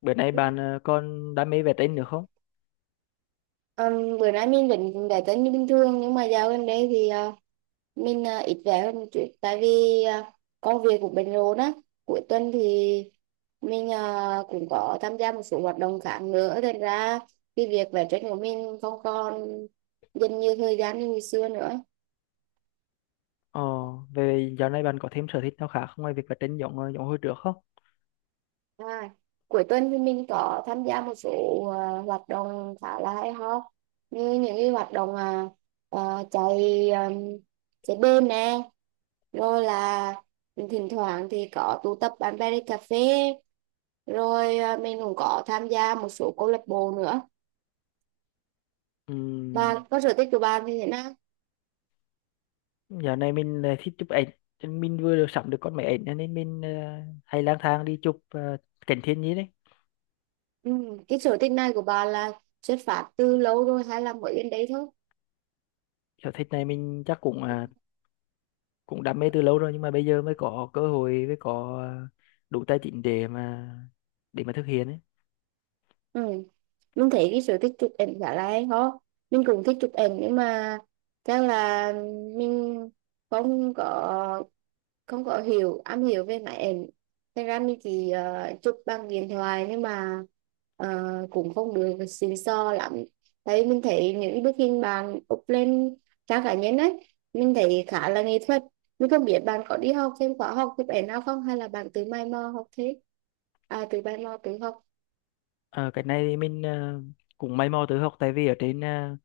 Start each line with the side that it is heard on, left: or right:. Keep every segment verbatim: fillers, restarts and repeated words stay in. left: Bữa nay bạn ờ, còn đam mê vẽ tranh nữa không?
right: Ừm, bữa nay mình vẫn đã tính như bình thường nhưng mà dạo gần đây thì ờ, mình ờ, ít về hơn một chút tại vì ờ, công việc cũng bận rộn á. Cuối tuần thì mình ờ, cũng có tham gia một số hoạt động khác nữa, thành ra cái việc vẽ tranh của mình không còn dành nhiều thời gian như ngày xưa nữa.
left: Ờ, về dạo này bạn có thêm sở thích nào khác ngoài việc vẽ tranh giống ờ, giống hồi trước không?
right: à, Cuối tuần thì mình có tham gia một số ờ, hoạt động khá là hay ho, như những cái hoạt động ờ, ờ, chạy um, chạy đêm nè, rồi là thỉnh thoảng thì có tụ tập bạn bè đi cà phê, rồi à, mình cũng có tham gia một số câu lạc bộ nữa.
left: Ừm,
right: Bạn có sở thích của bạn thì thế nào?
left: dạo này mình lại thích chụp ảnh. Cho nên mình vừa được sắm được con máy ảnh, cho nên mình ờ, hay lang thang đi chụp ờ, cảnh thiên nhiên đấy.
right: Ừ, cái sở thích này của bạn là xuất phát từ lâu rồi hay là mới đến đấy thôi?
left: Sở thích này mình chắc cũng ờ, cũng đam mê từ lâu rồi, nhưng mà bây giờ mới có cơ hội, mới có ờ, đủ tài chính để mà để mà thực hiện ấy.
right: Ừ. Mình thấy cái sở thích chụp ảnh khá là hay ho, mình cũng thích chụp ảnh nhưng mà chắc là mình không có không có hiểu am hiểu về máy ảnh, thế ra mình chỉ ờ, chụp bằng điện thoại nhưng mà ờ, cũng không được xịn sò lắm. Thấy mình thấy những bức hình bạn up lên trang cá nhân ấy, mình thấy khá là nghệ thuật. Mình không biết bạn có đi học thêm khóa học chụp ảnh nào không hay là bạn tự mày mò học thế? À, tự mày mò tự học.
left: Ờ, cái này thì mình ờ, cũng may mò tự học, tại vì ở trên ờ,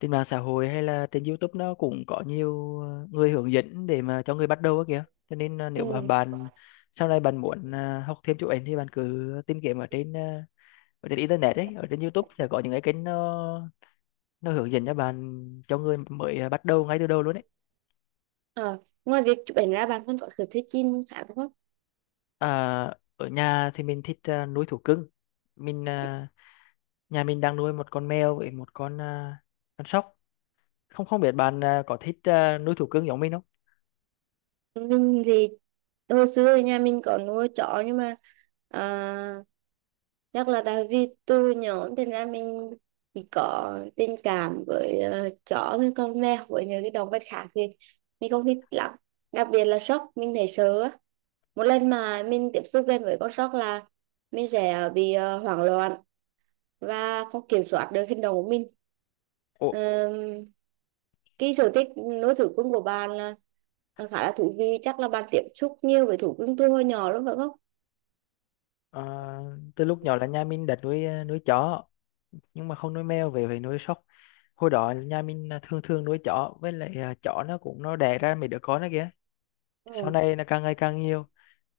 left: trên mạng xã hội hay là trên YouTube nó cũng có nhiều ờ, người hướng dẫn để mà cho người bắt đầu á kìa. Cho nên ờ,
right: Ừ.
left: nếu mà bạn sau này bạn muốn ờ, học thêm chụp ảnh thì bạn cứ tìm kiếm ở trên ờ, ở trên internet ấy, ở trên YouTube sẽ có những cái kênh nó nó hướng dẫn cho bạn, cho người mới ờ, bắt đầu ngay từ đầu luôn ấy.
right: Ờ, ngoài việc chụp ảnh ra bạn còn có sở thích chim khác không?
left: À, ở nhà thì mình thích ờ, nuôi thú cưng. mình ờ, Nhà mình đang nuôi một con mèo với một con ờ, con sóc. Không không biết bạn ờ, có thích ờ, nuôi thú cưng giống mình không?
right: Mình thì hồi xưa thì nhà mình có nuôi chó nhưng mà à, chắc là tại vì từ nhỏ, thành ra mình chỉ có tình cảm với ờ, chó với con mèo, với những cái động vật khác thì mình không thích lắm. Đặc biệt là sóc, mình thấy sợ á. Một lần mà mình tiếp xúc gần với con sóc là mình sẽ bị ờ, hoảng loạn và không kiểm soát được hành động của mình.
left: Ủa.
right: Ờm, cái sở thích nuôi thú cưng của bạn là là khá là thú vị, chắc là bạn tiếp xúc nhiều với thú cưng từ hồi nhỏ lắm phải không?
left: Ờ, từ lúc nhỏ là nhà mình đã nuôi ờ, nuôi chó, nhưng mà không nuôi mèo về phải nuôi sóc. Hồi đó nhà mình là thường thường nuôi chó, với lại ờ, chó nó cũng nó đẻ ra mấy đứa con đó kìa. Sau
right: Ừ,
left: này nó càng ngày càng nhiều,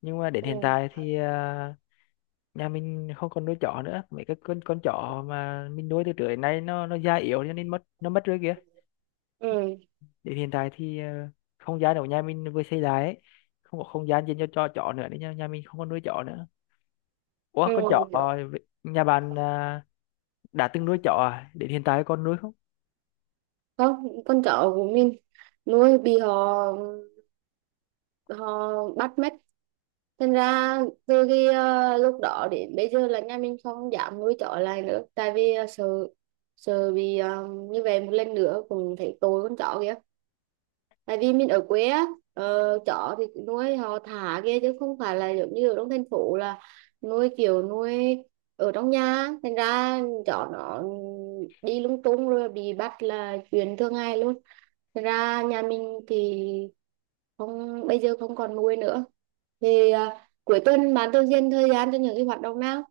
left: nhưng mà đến
right: ừ,
left: hiện tại thì ờ, nhà mình không còn nuôi chó nữa. Mấy cái con con chó mà mình nuôi từ trước đến nay nó nó già yếu cho nên mất nó mất rồi kìa.
right: ừ,
left: Đến hiện tại thì ờ, không gian ở nhà mình vừa xây lại ấy, không có không gian dành cho cho chó nữa nên nhà, nhà mình không còn nuôi chó nữa. Ủa,
right: ừ,
left: con chó ờ, nhà bạn ờ, đã từng nuôi chó à, đến hiện tại còn nuôi không?
right: không, con chó của mình nuôi bị họ họ bắt mất, thành ra từ khi ờ, lúc đó đến bây giờ là nhà mình không dám nuôi chó lại nữa tại vì ờ, sợ sợ bị ờ, như vậy một lần nữa, cũng thấy tội con chó kìa. Tại vì mình ở quê á, ờ, chó thì nuôi họ thả kia chứ không phải là giống như ở trong thành phố là nuôi kiểu nuôi ở trong nhà, thành ra chó nó đi lung tung rồi bị bắt là chuyện thường ngày luôn. Thành ra nhà mình thì không, bây giờ không còn nuôi nữa. Thì à, cuối tuần bạn thường dành thời gian cho những cái hoạt động nào?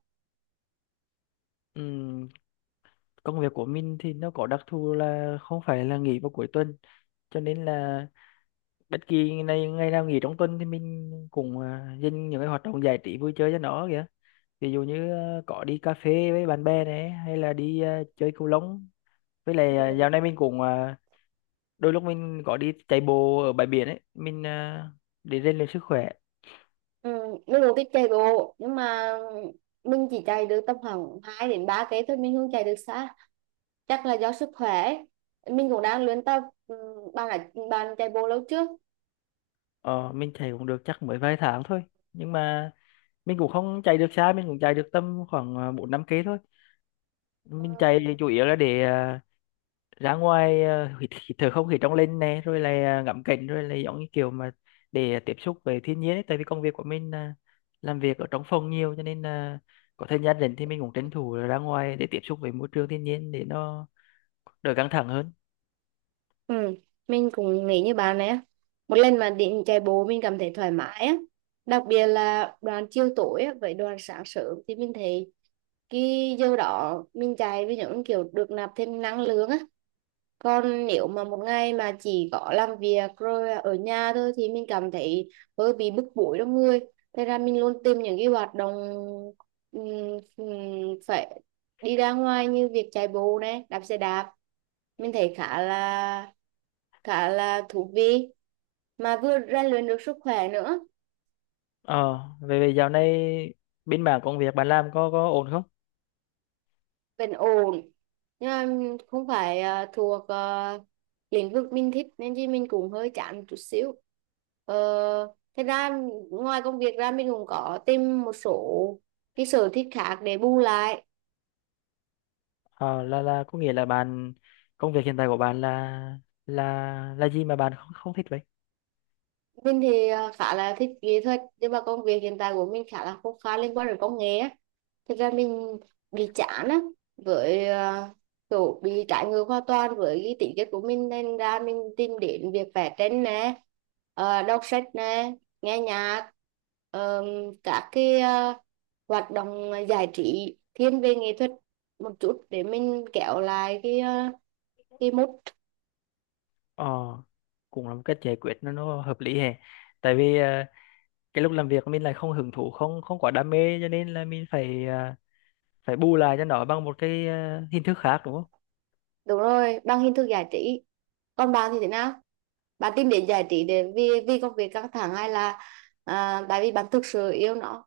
left: Ừm, công việc của mình thì nó có đặc thù là không phải là nghỉ vào cuối tuần, cho nên là bất kỳ ngày ngày nào nghỉ trong tuần thì mình cũng à, dành những cái hoạt động giải trí vui chơi cho nó kìa. Ví dụ như à, có đi cà phê với bạn bè này, hay là đi à, chơi cầu lông, với
right: Ừ.
left: lại à, dạo này mình cũng à, đôi lúc mình có đi chạy bộ ở bãi biển ấy, mình à, để rèn luyện sức khỏe.
right: Ừ. Mình cũng thích chạy bộ nhưng mà mình chỉ chạy được tầm khoảng hai đến ba cây thôi, mình không chạy được xa, chắc là do sức khỏe, mình cũng đang luyện tập. Ừ, bạn đã bạn chạy bộ lâu trước?
left: Ờ, mình chạy cũng được chắc mới vài tháng thôi, nhưng mà mình cũng không chạy được xa, mình cũng chạy được tầm khoảng à, bốn năm cây thôi.
right: Ừ.
left: Mình chạy thì chủ yếu là để à, ra ngoài à, hít, hít thở không khí trong lành này, rồi là à, ngắm cảnh, rồi là giống như kiểu mà để tiếp xúc với thiên nhiên ấy. Tại vì công việc của mình là làm việc ở trong phòng nhiều, cho nên là có thời gian rảnh thì mình cũng tranh thủ là ra ngoài để tiếp xúc với môi trường thiên nhiên để nó đỡ căng thẳng hơn.
right: Ừ. Mình cũng nghĩ như bạn này á, một lần mà định chạy bộ mình cảm thấy thoải mái á, đặc biệt là đoạn chiều tối á, với đoạn sáng sớm thì mình thấy cái giờ đó mình chạy với những kiểu được nạp thêm năng lượng á. Còn nếu mà một ngày mà chỉ có làm việc rồi ở nhà thôi thì mình cảm thấy hơi bị bức bối trong người. Thế ra mình luôn tìm những cái hoạt động ừm, ừm, phải đi ra ngoài như việc chạy bộ này, đạp xe đạp. Mình thấy khá là khá là thú vị mà vừa rèn luyện được sức khỏe nữa.
left: Ờ về về dạo này bên mảng công việc bạn làm có có ổn không?
right: Vẫn ổn, nhưng mà không phải ờ, thuộc ờ, lĩnh vực mình thích nên chứ mình cũng hơi chán một chút xíu. Ờ, thế ra ngoài công việc ra mình cũng có tìm một số cái sở thích khác để bù lại.
left: Ờ, là là có nghĩa là bạn, công việc hiện tại của bạn là là là gì mà bạn không không thích vậy?
right: Mình thì à, khá là thích nghệ thuật nhưng mà công việc hiện tại của mình khá là khô khan, liên quan đến công nghệ á. Thực ra mình bị chán á, với à, kiểu bị trái ngược hoàn toàn với cái tính chất của mình nên ra mình tìm đến việc vẽ tranh nè, ờ, đọc sách nè, nghe nhạc, ờ, các cái à, hoạt động giải trí thiên về nghệ thuật một chút để mình kéo lại cái à, cái mood.
left: Ờ, cũng là một cách giải quyết, nó nó hợp lý hè. Tại vì ờ, cái lúc làm việc mình lại không hứng thú, không không quá đam mê, cho nên là mình phải ờ, phải bù lại cho nó bằng một cái ờ, hình thức khác, đúng không?
right: Đúng rồi, bằng hình thức giải trí. Còn bạn thì thế nào, bạn tìm đến giải trí để vì vì công việc căng thẳng hay là à, tại vì bạn thực sự yêu nó?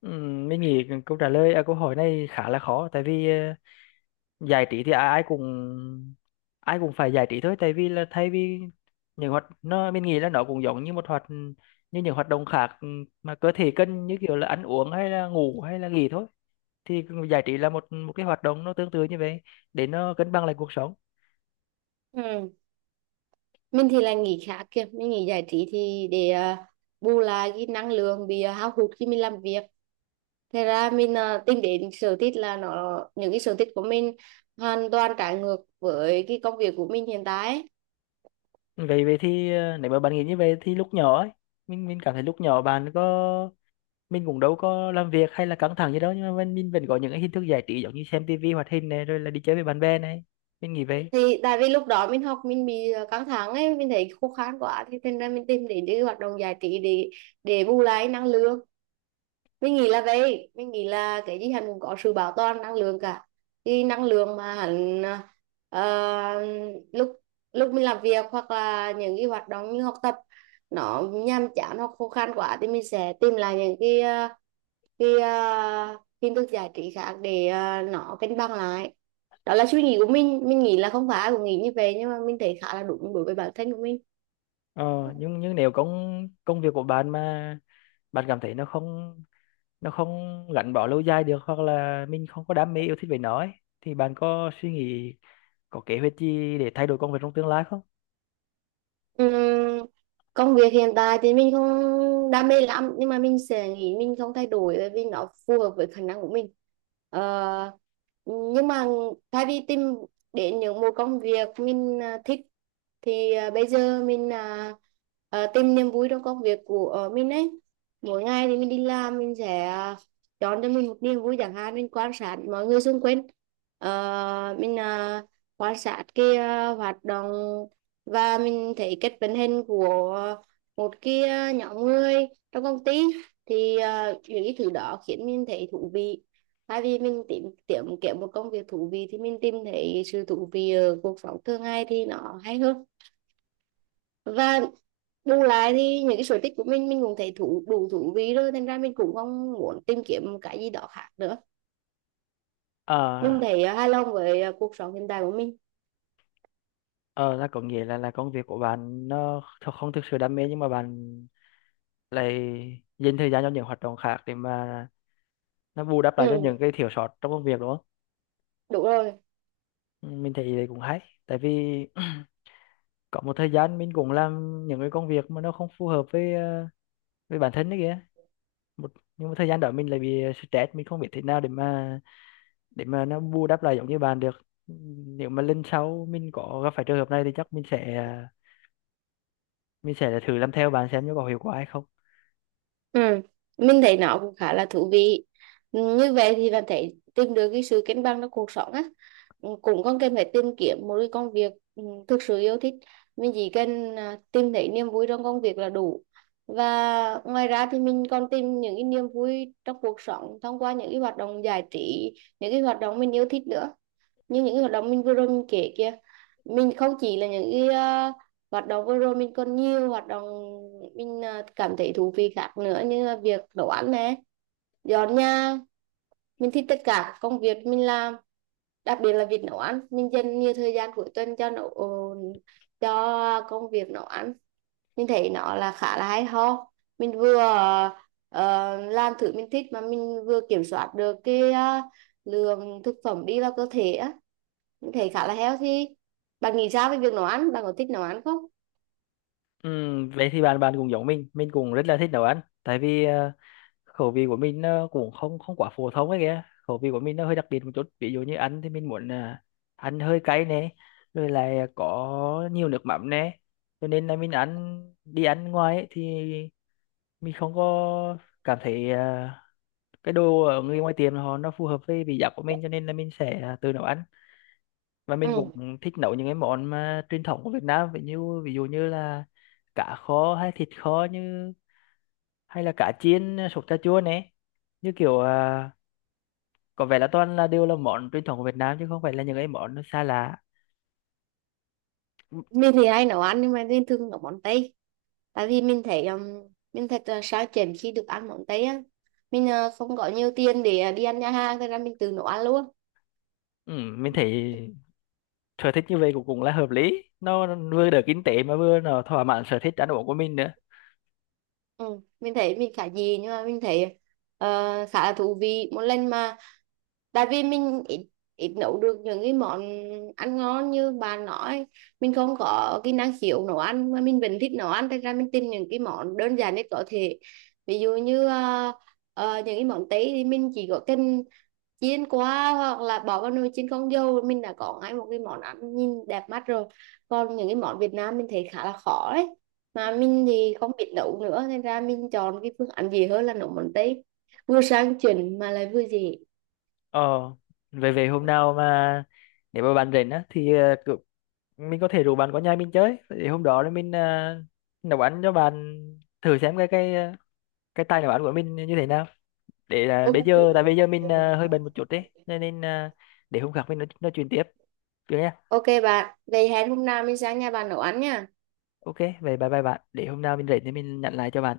left: Ừm, mình nghĩ câu trả lời à, câu hỏi này khá là khó. Tại vì ờ, giải trí thì ai ai cũng ai cũng phải giải trí thôi. Tại vì là thay vì những hoạt nó mình nghĩ là nó cũng giống như một hoạt như những hoạt động khác, ừ, mà cơ thể cần như kiểu là ăn uống hay là ngủ hay là nghỉ thôi. Thì giải trí là một một cái hoạt động nó tương tự như vậy để nó cân bằng lại cuộc sống.
right: Ừ. Mình thì là nghỉ khá kìa, mình nghỉ giải trí thì để à, bù lại cái năng lượng bị à, hao hụt khi mình làm việc, thế ra mình à, tìm đến sở thích là nó, những cái sở thích của mình hoàn toàn trái ngược với cái công việc của mình hiện tại ấy.
left: Vậy vậy thì ờ, nếu mà bạn nghĩ như vậy thì lúc nhỏ ấy, mình mình cảm thấy lúc nhỏ bạn có, mình cũng đâu có làm việc hay là căng thẳng gì đâu, nhưng mà mình, mình vẫn có những cái hình thức giải trí giống như xem tivi hoạt hình này, rồi là đi chơi với bạn bè này. Mình nghĩ vậy.
right: Thì tại vì lúc đó mình học mình bị à, căng thẳng ấy, mình thấy khô khan quá thì thành ra mình tìm đến những hoạt động giải trí để để bù lại năng lượng. Mình nghĩ là vậy, mình nghĩ là cái gì hắn cũng có sự bảo toàn năng lượng cả. Thì năng lượng mà hắn ờ, lúc lúc mình làm việc hoặc là những cái hoạt động như học tập nó nhàm chán hoặc khô khan quá thì mình sẽ tìm lại những cái ờ, cái ờ, hình thức giải trí khác để ờ, nó cân bằng lại. Đó là suy nghĩ của mình mình nghĩ là không phải ai cũng nghĩ như vậy nhưng mà mình thấy khá là đúng đối với bản thân của mình.
left: Ờ, nhưng nhưng nếu công công việc của bạn mà bạn cảm thấy nó không nó không gắn bó lâu dài được, hoặc là mình không có đam mê yêu thích về nó ấy, thì bạn có suy nghĩ, có kế hoạch gì để thay đổi công việc trong tương lai không?
right: Ừm, Công việc hiện tại thì mình không đam mê lắm nhưng mà mình sẽ nghĩ mình không thay đổi bởi vì nó phù hợp với khả năng của mình. Ờ, nhưng mà thay vì tìm đến những một công việc mình à, thích thì à, bây giờ mình à, à, tìm niềm vui trong công việc của ờ, mình ấy. Mỗi ngày thì mình đi làm mình sẽ à, chọn cho mình một niềm vui, chẳng hạn mình quan sát mọi người xung quanh. Ờ, mình à, quan sát cái à, hoạt động và mình thấy cách vận hành của một cái ờ, nhóm người trong công ty, thì ờ, những cái thứ đó khiến mình thấy thú vị. Thay vì mình tìm tìm kiếm một công việc thú vị thì mình tìm thấy sự thú vị ở cuộc sống thường ngày thì nó hay hơn. Và bù lại thì những cái sở thích của mình mình cũng thấy thú đủ thú vị rồi, thành ra mình cũng không muốn tìm kiếm một cái gì đó khác nữa.
left: Ờ,
right: Mình thấy ờ, hài lòng với ờ, cuộc sống hiện tại của mình.
left: ờ là có nghĩa là là công việc của bạn nó th- không thực sự đam mê, nhưng mà bạn lại dành thời gian cho những hoạt động khác để mà nó bù đắp lại cho những
right: Ừ,
left: cái thiếu sót trong công việc, đúng không?
right: đúng rồi.
left: Ừ, mình thấy đấy cũng hay. Tại vì có một thời gian mình cũng làm những cái công việc mà nó không phù hợp với ờ, với bản thân đấy kìa. Một, nhưng mà thời gian đó mình lại bị stress, mình không biết thế nào để mà để mà nó bù đắp lại giống như bạn được. Nếu mà lần sau mình có gặp phải trường hợp này thì chắc mình sẽ mình sẽ là thử làm theo bạn xem nó có hiệu quả hay không.
right: Ừ, mình thấy nó cũng khá là thú vị. Ừ, như vậy thì bạn thấy tìm được cái sự cân bằng trong cuộc sống á, ừ, cũng không cần phải tìm kiếm một cái công việc ừ, thực sự yêu thích. Mình chỉ cần à, tìm thấy niềm vui trong công việc là đủ. Và ngoài ra thì mình còn tìm những cái niềm vui trong cuộc sống thông qua những cái hoạt động giải trí, những cái hoạt động mình yêu thích nữa, như những cái hoạt động mình vừa rồi mình kể kia. Mình không chỉ là những cái ờ, hoạt động vừa rồi, mình còn nhiều hoạt động mình ờ, cảm thấy thú vị khác nữa, như là việc nấu ăn này, dọn nhà. Mình thích tất cả các công việc mình làm, đặc biệt là việc nấu ăn, mình dành nhiều thời gian cuối tuần cho nấu ờ, cho công việc nấu ăn. Mình thấy nó là khá là hay ho, mình vừa ờ, làm thử mình thích mà mình vừa kiểm soát được cái ờ, lượng thực phẩm đi vào cơ thể á, thấy khá là healthy. Bạn nghĩ sao về việc nấu ăn, bạn có thích nấu ăn không?
left: Ừm, vậy thì bạn bạn cũng giống mình mình cũng rất là thích nấu ăn. Tại vì ờ, khẩu vị của mình nó cũng không không quá phổ thông ấy kìa, khẩu vị của mình nó hơi đặc biệt một chút. Ví dụ như ăn thì mình muốn ờ, ăn hơi cay nè, rồi lại có nhiều nước mắm nè, cho nên là mình ăn đi ăn ngoài ấy, thì mình không có cảm thấy à, cái đồ ở người ngoài tiệm họ nó phù hợp với vị giác của mình, cho nên là mình sẽ à, tự nấu ăn. Và mình
right: Ừ.
left: cũng thích nấu những cái món mà truyền thống của Việt Nam, ví như ví dụ như là cá kho hay thịt kho, như hay là cá chiên à, sốt cà chua này. Như kiểu à, có vẻ là toàn là đều là món truyền thống của Việt Nam, chứ không phải là những cái món nó xa lạ. Ừ.
right: Mình thì hay nấu ăn nhưng mà mình thường nấu món Tây, tại vì mình thấy um, mình thật là sao chèn khi được ăn món Tây á. Mình ờ, không có nhiều tiền để ờ, đi ăn nhà hàng thế ra mình tự nấu ăn luôn.
left: Ừ, mình thấy sở thích như vậy cũng cũng là hợp lý, nó vừa đỡ kinh tế mà vừa nó thỏa mãn sở thích ăn uống của mình nữa.
right: Ừ. Mình thấy mình khá gì nhưng mà mình thấy ờ, khá là thú vị một lần mà. Tại vì mình ít, ít nấu được những cái món ăn ngon như bà nói, mình không có kỹ năng hiểu nấu ăn mà mình vẫn thích nấu ăn thành ra mình tìm những cái món đơn giản nhất có thể. Ví dụ như ờ, ờ, những cái món Tây thì mình chỉ có cần chiên qua hoặc là bỏ vào nồi chiên không dầu, mình đã có ngay một cái món ăn nhìn đẹp mắt rồi. Còn những cái món Việt Nam mình thấy khá là khó đấy, mà mình thì không biết nấu nữa nên ra mình chọn cái phương án gì hơn là nấu món Tây, vừa sang chỉnh mà lại vừa dễ.
left: Ờ, về về hôm nào mà nếu mà bạn rảnh á, thì ờ, cứ- mình có thể rủ bạn qua nhà mình chơi. Thì hôm đó là mình ờ, nấu ăn cho bạn, thử xem cái cái ờ, cái tay nấu ăn của mình như thế nào. Để là
right: Ừ,
left: Bây giờ tại bây giờ mình ờ, hơi
right: à,
left: bận một chút đấy, cho nên ờ, để hôm khác mình nói, nói chuyện tiếp, được nha.
right: ok bạn, vậy hẹn hôm nào mình sang nhà bạn nấu ăn nha.
left: Ok, vậy bye bye bạn. Để hôm nào mình rảnh thì mình nhận lại cho bạn.